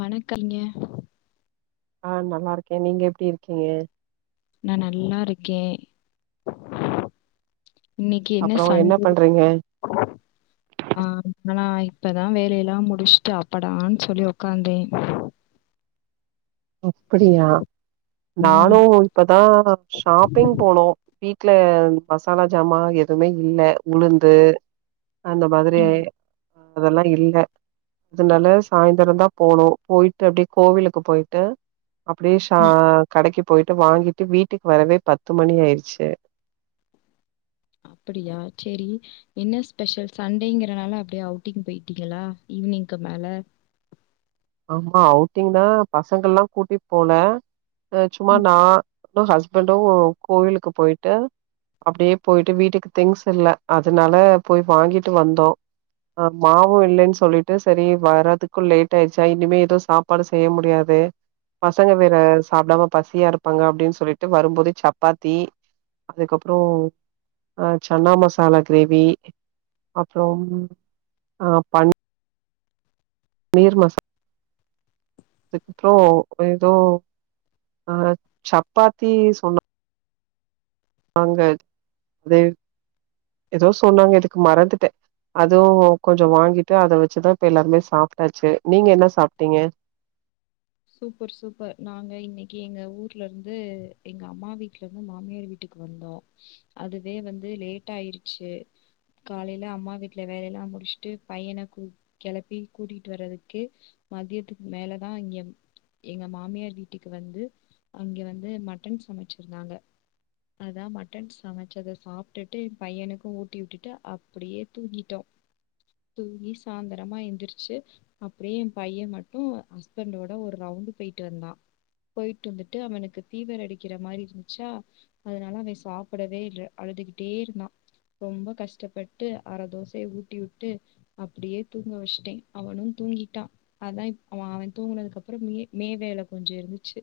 வணக்கைங்க ஆ நல்லா இருக்க நீங்க எப்டி இருக்கீங்க நா நல்லா இருக்கே இன்னிக்கு என்ன அப்றோ சண்டே பண்றீங்க ஆம் நானா இப்பதா வேலை எல்லா முடுசுட்டு அப்படான் சொல்லி உக்காந்தே அப்டியா நானு ம். இப்பதா ஷாப்பிங் போனோ வீட்ல மசலா ஜாமா எதுமே இல்ல உளுந்து அந்த மாதிரி ம். ஐ அதெல்லா இல்ல அதனால சாயிந்துரந்தா போனோ போயிட்டு அப்டியே கோவிலுக்கு போயி ட்டு அப்புடியே ஷா ம். கடைக்கு போயிட்டு வாங்கிட்டு வீட்டுக்கு வரவே பத்து மணி ஆயிருச்சு அப்படியா சேரி என்ன ஸ்பெஷல் சண்டேங்கிறனால அப்டியே அவுட்டிங் போயிட்டீங்களா ஈவ்னிங்க்கு மேல ஆமா அவுட்டிங் தா பசங்கள்லா கூட்டிட் போல அ சும்மா ம். நா னு ஹஸ்பண்டு கோவிலுக்கு போயிட்டு அப்டியே போயிட்டு வீட்டுக்கு திங்ஸ் இல்ல அதுனால போய் வாங்கிட்டு வந்தோ அ மாவு இல்லன் சொல்லிட்டு செரி வரதுக்கு லேட் ஆயி ச்சா இனிமே எதுவு சாப்பாடு செய்ய முடியாது பசங்க வேற சாப்டாம பசியா இருப்பாங்க அப்டின் சொல்லிட்டு வரும்போது சப்பாத்தி அதுக்கப்றோ அ சன்னா மசாலா கிரேவி அப்றொம் அ பன் னீர் மசாலா அதுக்கப்றோ ஏதோ ஆ சப்பாத்தி சொன்னா ங்க அது எதோ சொன்னாங்க எதுக்கு மறந்துட்டே அதுவு கொஞ்சொ வாங்கிட்டு அத வச்சுதா இப்ப எல்லாருமே சாப்டாச்சு நீங்க என்ன சாப்டீங்க? சூப்பர் சூப்பர் நாங்க இன்னக்கி எங்க ஊர்ல இருந்து எங்க அம்மா வீட்லருந்து மாமியார் வீட்டுக்கு வந்தோ அதுவே வந்து லேட் ஆயிருச்சு காலைல அம்மா வீட்ல வேலெல்லா முடிச்ட்டு பையன கூ கெளப்பி கூட்டிட்டு வர்றதுக்கு மதியத்துக்கு மேலதா இங்க எங்க மாமியார் வீட்டுக்கு வந்து அங்க வந்து மட்டன் சமச்சிருந்தாங்க அதா மட்டன் சமச்சத சாப்டுட்டு எ பையனுக்கு ஊட்டி வுட்டிட்டு அப்புடியே தூங்கிட்டோ தூங்கி சாந்திரமா எந்திரிச்சு அப்புடியே எ பைய மட்டு ஹஸ்பண்டோ ட ஒரு ரவுண்டு போய்ட்டு வந்தா போய்ட்டு வந்துட்டு அவனுக்கு ஃபீவர் அடிக்கிற மாரி இருந்ச்சா அதுனால அவெ சாப்புடவே இல்ல அழுதுகிட்டே இருந்தா ரொம்ப கஷ்டப்பட்டு அர தோசைய ஊட்டி வுட்டு அப்டியே தூங்க வச்டே அவனு தூங்கிட்டா அதா இப் அவ அவெ தூங்குனதுக்கப் றமே மே வேல கொஞ்சொ இருந்துச்சு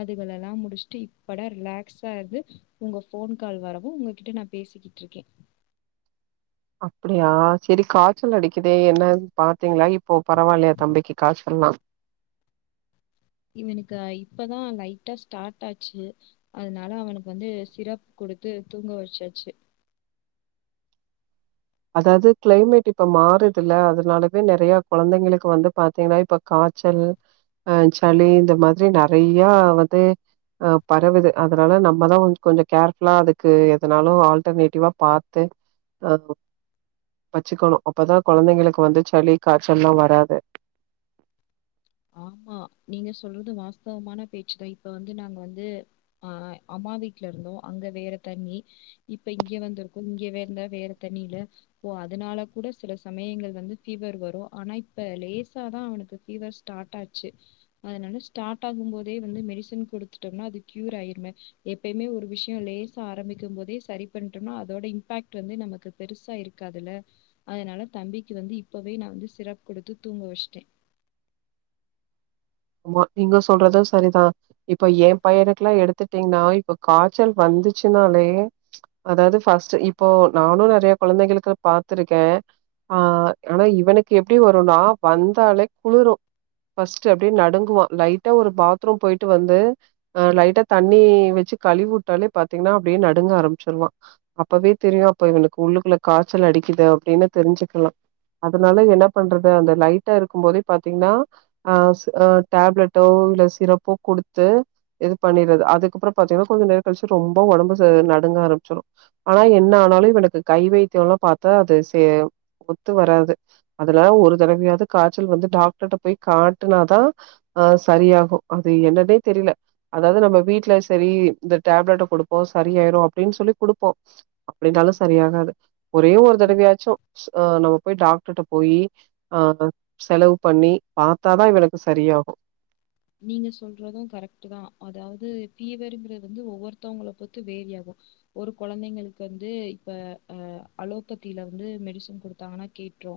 அதுகளல்லா முடுச்ட்டு இப்படா ரிலாக்ஸா இருந்து உங்க ஃபோன் கால் வரவு உங்ககிட்ட நா பேசிக்கிட்ருக்கே அப்புடியா செரி காய்ச்சல் அடிக்குதே என்னன் பா த்திங்ளா இப்போ பரவால்லயா தம்பிக்கு காய்ச்சல்லா இவனுக்கு இப்பதா லைட்டா ஸ்டார்ட் ஆச்சு அதுனால அவனுக்கு வந்து சிரப் குடுத்து தூங்க வச்சாச்சு அதாவ்து கிளைமேட் இப்ப மாறுதுல்ல அதுனாலவே நெறைய கொழந்தைங்களுக்கு வந்து பாத்தீங்கனா இப்ப காய்ச்சல் அ சளி இந்த மாதிரி நெறைய வந்து ஆ பரவுது அதுனால நம்மதா வந் கொஞ்சொ கேர்ஃபுல்லா அதுக்கு எதுனாலு ஆல்டர்னேட்டிவா பாத்து அவ வச்சுக்கனு அப்பதா கொழந்தைங்களுக்கு வந்து சளி காய்ச்சல்லா வராது ஆமா நீங்க சொல்றது வாஸ்தவமான பேச்சுதா இப்ப வந்து நாங்க வந்து ஆ அம்மா வீட்லருந்தோ அங்க வேற தண்ணி இப்ப இங்க வந்துருக்கோ இங்க வெந்தா வேற தண்ணீல ஓ அதனால கூட சில சமயங்கள் வந்து ஃபீவர் வரு ஆனா இப்ப லேசா தா அவனுக்கு ஃபீவர் ஸ் டாட் ஆச்சு அதுனால ஸ்டார்ட் ஆகும் போதே வந்து மெடிசன் குடுத்துட்டோம்னா அது க்யூர் ஆயிரும எப்பய்மே ஒரு விஷ்யொ லேசா ஆரம்பிக்கும் போதே சரி பண்டொம்னா அதோட இம்பாக்ட் வந்து நமக்கு பெருசா இருக்காதுல அதனால தம்பிக்கு வந்து இப்பவே நா வந்து சிரப் குடுத்து தூங்க வச்டே ஆமா நீங்க சொல்றது சரிதா இப்ப எ பையனுக்லா எடுத்துட்டீங்னா இப்ப காச்சல் வந்துச்சுன்னாலே அதாவ்து ஃபஸ்ட்டு இப்போ நானு நறைய கொழந்தைகளுக்கு பாத்துருக்கே ஆ ஆனா இவனுக்கு எப்டி வருனா வந்தாலே குளிரு ஃபர்ஸ்டு ப்டே நடுங்குவா லைட்டா ஒரு பாத்ரூம் போயிட்டு வந்து அ லைட்டா தண்ணி வச்சு கழிவுட்டாலே பாத்தீங்னா அப்டியே நடுங்க ஆரம்பிச்சிருவா அப்பவே தெரியு அப்ப இவனுக்கு உள்ளுள்ள காச்சல் அடிக்குது அப்டின்னு தெரிஞ்சுக்கலா அதுனால என்ன பண்றது அந்த லைட்டா இருக்கும் போதே பாத்தீங்னா ஆ அ டேப்லெட்டோ இல்ல சிரப்போ குடுத்து இது பண்ணிரது அதுக்கப்றொ பாத்தீங்னா கொஞ்ச நேர் கழ்ச்சு ரொம்ப ஒடம்பு ச நடுங்க ஆரம்பிச்சிடு ஆனா என்ன ஆனாலு இவனுக்கு கை வைத்தியொல்லா பாத்தா அது செ ஒத்து வராது அதுனால ஒரு தடவயாவ்து காச்சல் வந்து டாக்டர்ட போய் காட்டுனா தா அ சரியாகு அது என்னன்னே தெரில அதாவ்து நம்ம வீட்ல செரி இந்த டேப்லெட்ட குடுப்போ சரியாயிரு அப்டின் சொல்லி குடுப்போ அப்டின்னாலு சரியாகாது ஒரே ஒரு தடவயாச்சு ஆ நம்ம போய் டாக்டர்ட போயி ஆ செலவு பண்ணி பாத்தாதா இவனுக் கு சரியாகு நீங்க சொல்றது கரெக்ட்டு தா அதாவுது ஃபீவருங்குறது வந்து ஒவ்வொருத்தவுங்கள பொறுத்து வேரியாகு ஒரு கொழந்தைங்களுக்கு வந்து இப்ப அ அலோபத்தில வந்து மெடிசன் குடுத்தாங்கனா கேட்ரு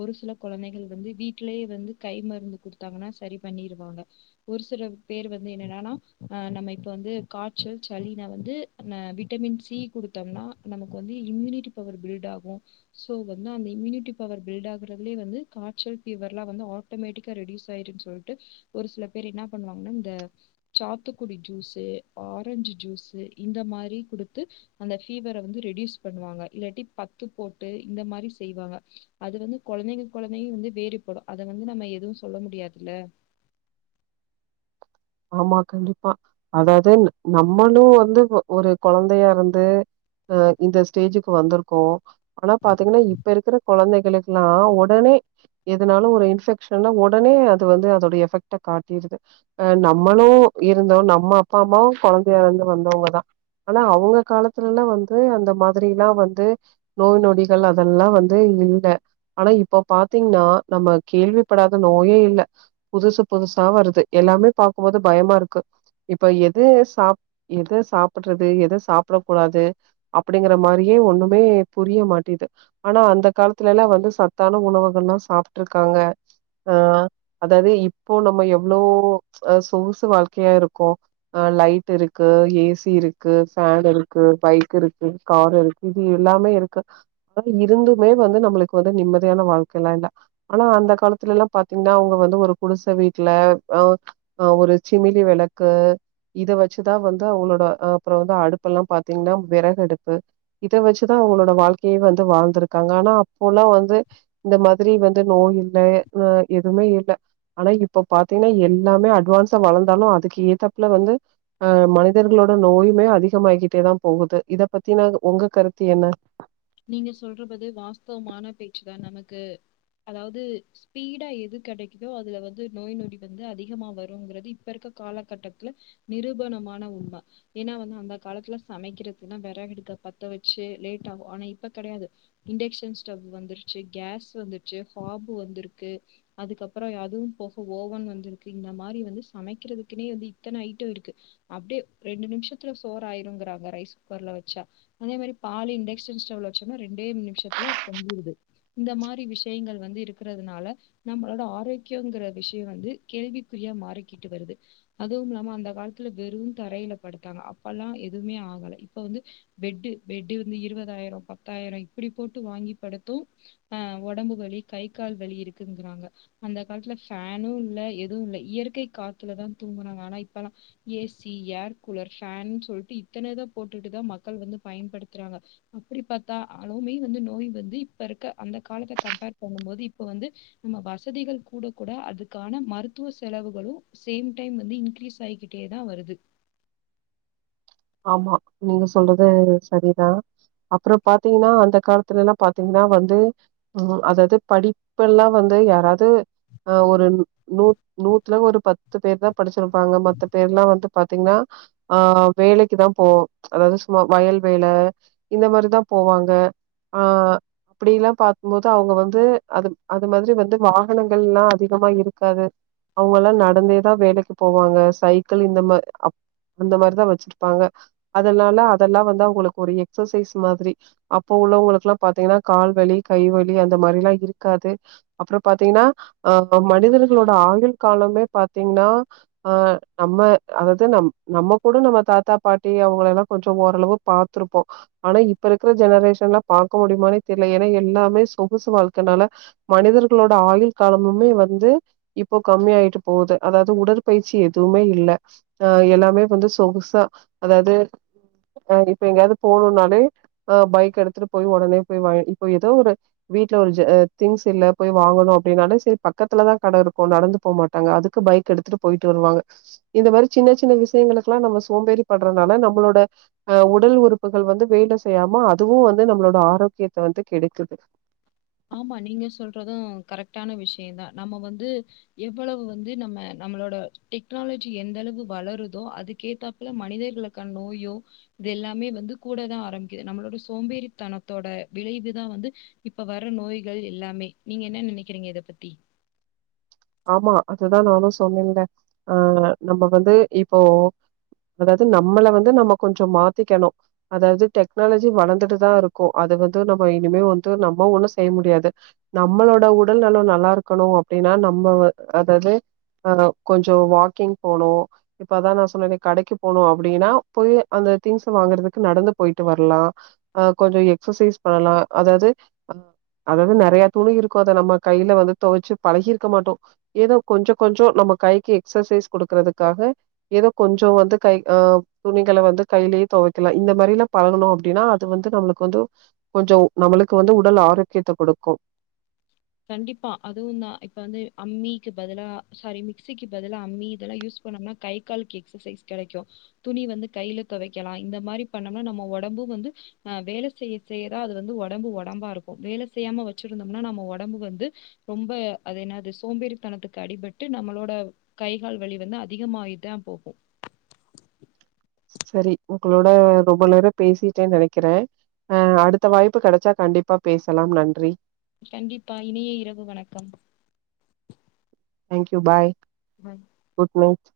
ஒரு சில கொழந்தைகள் வந்து வீட்லயே வந்து கை மருந்து குடுத்தாங்கனா சரி பண்ணிருவாங்க ஒரு சில பேர் வந்து என்னடான்னா அ நம்ம இப்ப வந்து காச்சல் சளினா வந்து நம்ம விட்டமின் சி குடுத்தோம்னா நமக்கு வந்து இம்யூனிட்டி பவர் பில்ட் ஆகு சோ வந்து அந்த இம்யூனிட்டி பவர் பில்ட் ஆகுறதுலயே வந்து காய்ச்சல் ஃபீவர்லா வந்து ஆட்டோமேட்டிக்கா ரெட்யூஸ் ஆயிருன் சொல்ட்டு ஒரு சில பேர் என்ன பண்ணுவாங்னா இந்த சாத்துக்குடி ஜூஸுஆரஞ்சு ஜூஸு இந்த மாரி குடுத்து அந்த ஃபீவர வந்து ரெட்யூஸ் பண்ணுவாங்க இல்லாட்டி பத்து போட்டு இந்த மாரி செய்வாங்க அது வந்து கொழந்தைங்க கொழந்தையு வந்து வேறுபடு அத வந்து நம்ம எதுவு சொல்ல முடியாதுல்ல ஆமா கண்டிப்பா அதாவது நம்மளு வந்து ஒரு கொழந்தையா இருந்து அ இந்த ஸ்டேஜுக்கு வந்துருக்கோ ஆனா பாத்தீங்னா இப்ப இருக்குற கொழந்தைகளுக்லா ஒடனே எதுனாலு ஒரு இன்ஃபெக்ஷன்னா ஒடனே அது வந்து அதோட எஃபெக்ட காட்டிருது அ நம்மளும் இருந்தோ நம்ம அப்பா அம்மாவு கொழந்தையா இருந்து வந்தவுங்க தா ஆனா அவீங்க காலத்துலல்லா வந்து அந்த மாதிரில்லா வந்து நோய் நொடிகள் அதெல்லா வந்து இல்ல ஆனா இப்ப பாத்தீங்னா நம்ம கேள்விப்படாத நோயே இல்ல புதுசு புதுசா வருது எல்லாமே பாக்கும்போது பயமா இருக்கு இப்ப எது சாப் எது சாப்புட்றது எத சாப்புட கூடாது அப்டிங்கிற மாரியே ஒன்னுமே புரிய மாட்டிது ஆனா அந்த காலத்துலல்லா வந்து சத்தான உணவுகள்லா சாப்ட்ருக்காங்க ஆ அதாது இப்போ நம்ம எவ்ளோ அ சொகுசு வாழ்க்கையா இருக்கு ஆ லைட் இருக்கு ஏ சி இருக்கு ஃபேன் இருக்கு பைக் இருக்கு கார் இருக்கு இது எல்லாமே இருக்கு ஆனா இருந்துமே வந்து நம்மளுக்கு வந்து நிம்மதியான வாழ்க்கலா இல்ல ஆனா அந்த காலத்துலெல்லா பாத்தீங்னா அவுங்க வந்து ஒரு குடிச வீட்ல அ அ ஒரு சிமிலி விளக்கு இத வச்சுதா வந்து அவுங்களோட அ அப்ற வந்து அடுப்பெல்லா பாத்தீங்னா விறகடுப்பு இத வச்சுதா அவுங்களோட வாழ்க்கையே வந்து வாழ்ந்துருக்காங்க ஆனா அப்போலா வந்து இந்த மாதிரி வந்து நோய் இல்ல அ எதுவ்மே இல்ல ஆனா இப்ப பாத்தீங்னா எல் லாமே அட்வான்ஸா வளந்தாலு அதுக்கு ஏத்தப்ல வந்து அ மனிதர்களோட நோயுமே அதிகமாய்கிட்டே தா போகுது இத பத்தினா உங்க கருத்து என்ன? நீங்க சொல்றபது வாஸ்தவமான பேச்சுதா நமக்கு அதாவ்து ஸ்பீடா எது கெடைக்குதோ அதுல வந்து நோய் நொடி வந்து அதிகமா வருங்கிறது இப்ப இருக்க காலகட்டத்துல நிரூபணமான உண்ம ஏனா வந்து அந்த காலத்துல சமைக்கிறதுன்னா வெறகடுக்க பத்த வச்சு லேட் ஆகு ஆனா இப் அப்ப கெடையாது இன்டக்ஷன் ஸ்டவ் வந்துருச்சு கேஸ் வந்துர்ச்சு ஃபாம்பு வந்துருக்கு அதுக்கப்றொ அதுவு போக ஓவன் வந்துருக்கு இந்த மாரி வந்து சமைக்கிறதுக்குன்னே வந்து இத்தன ஐட்டொ இருக்கு அப்டே ரெண்டு நிம்ஷத்துல சோறு ஆயிருங்குறாங்க ரைஸ் குக்கர்ல வச்சா அதே மாரி பால் இன்டக்ஷன் ஸ்டவ்ல வச்சம்னா ரெண்டே நிமிஷத்துல பொங்கிருது இந்த மாரி விஷ்யங்கள் வந்து இருக்கிறதுனால நம்மளோட ஆரோக்கியொங்கிற விஷயொ வந்து கேள்விக்குறியா மாறிக்கிட்டு வருது அதுவும் இல்லாம அந்த காலத்துல வெறு தரையில படுத்தாங்க அப்பல்லா எதுவ்மே ஆகல இப்ப வந்து பெட்டு பெட்டு வந்து இருவதாயிரொ பத் தாயிரொ இப்பிடி போட்டு வாங்கி படுத்து ஆ ஒடம்பு வலி கை கால் வலி இருக்குங்கிறாங்க அந்த காலத்துல ஃபேனு இல்ல எதுவுல்ல இயற்கை காத்துல தா தூங்குனாங்க ஆனா இப்பல்லா A C air cooler fan சொல்ட்டு இத்தன இத போட்டுட்டு தா மக்கள் வந்து பயன்படுத்துறாங்க அப்டி பா த்தா ஆலவுமே வந்து நோய் வந்து இப்பருக்க அந்த காலத்த கம்பேர் பண்ணும் போது இப்ப வந்து நம்ம வசதிகள் கூட கூட அதுக்கான மருத்துவ செலவுகளு சேம் டைம் வந்து இன்கிரீஸ் ஆயிக்கிட்டேதா வருது ஆமா நீங்க சொல்றது சரிதா அப்றொ பாத்தீங்கனா அந்த காலத்துலல்லா பாத்தீங்னா வந்து ம் அதது படிப்பெல்லா வந்து யாராது அ ஒரு நூ நூத்துல ஒரு பத்து பேருதா படிச்சிருப்பாங்க மத்த பேர்லா வந்து பாத்தீங்னா ஆ வேலைக்கு தா போவ அதாவ்து சும்மா வயல் வேல இந்த மாரிதா போவாங்க ஆ அப்டிலா பாக்கும்போது அவுங்க வந்து அது அது மாதிரி வந்து வாகனங்கள்லா அதிகமா இருக்காது அவுங்கல்லா நடந்தேதா வேலைக்கு போவாங்க சைக்கிள் இந்த மா அப் அந்த மாரிதா வச்சிரு ப்பாங்க அதுனால அதெல்லா வந்து அவுங்களுக்கு ஒரு எக்சசைஸ் மாதிரி அப்போ உள்ளவுங்களுக்லா பாத்தீங்கனா கால்வலி கைவலி அந்த மாரில்லா இருக்காது அப்றொ பாத்தீங்னா அ மனிதர்களோட ஆயுள் காலமே பாத்தீங்னா அ நம்ம அது நம் நம்ம கூட நம்ம த தாத்தா பாட்டி அவுங்கள எல்லா கொஞ்சோ ஓரளவு பாத்துருப்போ ஆனா இப்ப இருக்குற ஜெனரேஷன்ல பாக்க முடியுமானே தெர்ல ஏன்னா எல்லாமே சொகுசு வாழ்க்கனால மனிதர்களோட ஆயுள் காலமுமே வந்து இப்போ கம்மியா ஆயிட்டு போது அதாவுது உடல் பயிற்சி எதுமே இல்ல ஆ எல்லாமே கொஞ்சோ சொகுசா அதாவது இப்ப எங்கயாவது போணுன்னாலே அ பைக் எடுத்துட்டு போய் ஒடனே போய் வாங்க இப்ப எதோ ஒரு வீட்ல ஒரு திங்ஸ் இல்ல போய் வாங்கணு அப்டின்னாலே சேரி பக்கத்துலதா கட இருக்கு நடந்து போமாட்டாங்க அதுக்கு பைக் எடுத்துட்டு போயிட்டு வருவாங்க இந்த மாரி சின்ன சின்ன விஷ்யங்களுக்குல்லா நம்ம சோம்பேறி படுறனால நம்மளோட அ உடல் உறுப்புகள் வந்து வேல செய்யாம அதுவு வந்து நம்மளோட ஆரோக்கியத்த வந்து கெடுக்குது ஆமா நீங்க சொல்றது கரெட்டான விஷ்யந்தா நம்ம வந்து எவ்வளவு வந்து நம்ம நம்மளோட டெக்னாலஜி எந்த அளவு வளருதோ அதுக்கேத்தாப்ல மனிதர்களுக்கான நோயோ இது எல்லாமே வந்து கூடதா ஆரம்பிக்குது நம்மளோட சோம்பேறித்தனத்தோட விளைவுதா வந்து இப் இப்ப வர நோய்கள் எல்லாமே நீங்க என்ன நெனைக்கிறீங்க இத பத்தி ஆமா அதுன் நானு சொல்லனுங்க ஆ நம்ம வந்து இப்போ அதாவது நம்மள வந்து நம்ம கொஞ்சோ மாத்திக்கணு அதாவது டெக்னாலஜி வளந்துட்டுதா இருக்கு அது வந்து நம்ம இனிமே வந்து நம்ம ஒண்ணு செய்ய முடியாது நம்மளோட உடல் நலோ நல்லா இருக்கணு அப்டின்னா நம் நம்ப வ அதாலது கொஞ்சோ வாக்கிங் போனு இப்பதா நா சொன்னனே கடைக்கு போனு அப்டின்னா போய் அந்த திங்ஸ் வாங்கறதுக்கு நடந்து போயிட்டு வர்லா அ கொஞ்சோ எக்சசைஸ் பண்ணலா அதாவது ஆ அதாவது நறையா துணி இருக்கு அத நம்ம கையில வந்து தொவச்சு பழகிரு இருக்க மாட்ம் எதோ கொஞ்சோ கொஞ்சோ நம்ம கைக்கு எக்சசைஸ் கூடுக்கறதுக்காக எதோ கொஞ்சோ வந்து கை ஆ துணிகள வந்து கைலயே தொவைக்கல இந்த மாரி எல்லா பழகுனோ அப்டின்னா அது வந்து நம்மளுக்கு வந்து கொஞ்சோ நம்மளுக்கு வந்து உடல் ஆரோக்கியத்த குடுக்கு கண்டிப்பா அதுவுந்தா இப்ப வந்து அம்மிக்கு பதிலா சாரி மிக்சிக்கு பதிலா அம்மி இதெல்லா யூஸ் பண்ணோன்னா கை காலுக்கு எக்சசைஸ் கெடைக்கு துணி வந்து கையில தொவைக்கலா இந்த மாரி பண்ணோம்னா நம்ம ஒடம்பு வந்து அ வேல செய்ய செய்யதா அது வந்து ஒடம்பு ஒடம்பா இருக்கு வேல செய்யாம வெச்சுருந்தோம்னா நம்ம ஒடம் ஒடம்பு வந்து ரொம்ப அது என்னது சோம்பேறித்தனத்துக்கு அடிபட்டு நம்மளோட கை கால் வழி வந்து அதிகமாயிதா போகு சேரி உங்களோட ரொம்ப நேரோ பேசிட்ட நெனைக்கிற அ அடுத்த வாய்ப்பு கெடைச்சா கண்டிப்பா பேசலாம் நன்றி கண்டிப்பா இனிய இரவு வணக்கம் தேங்க்யூ பாய் குட்னைட்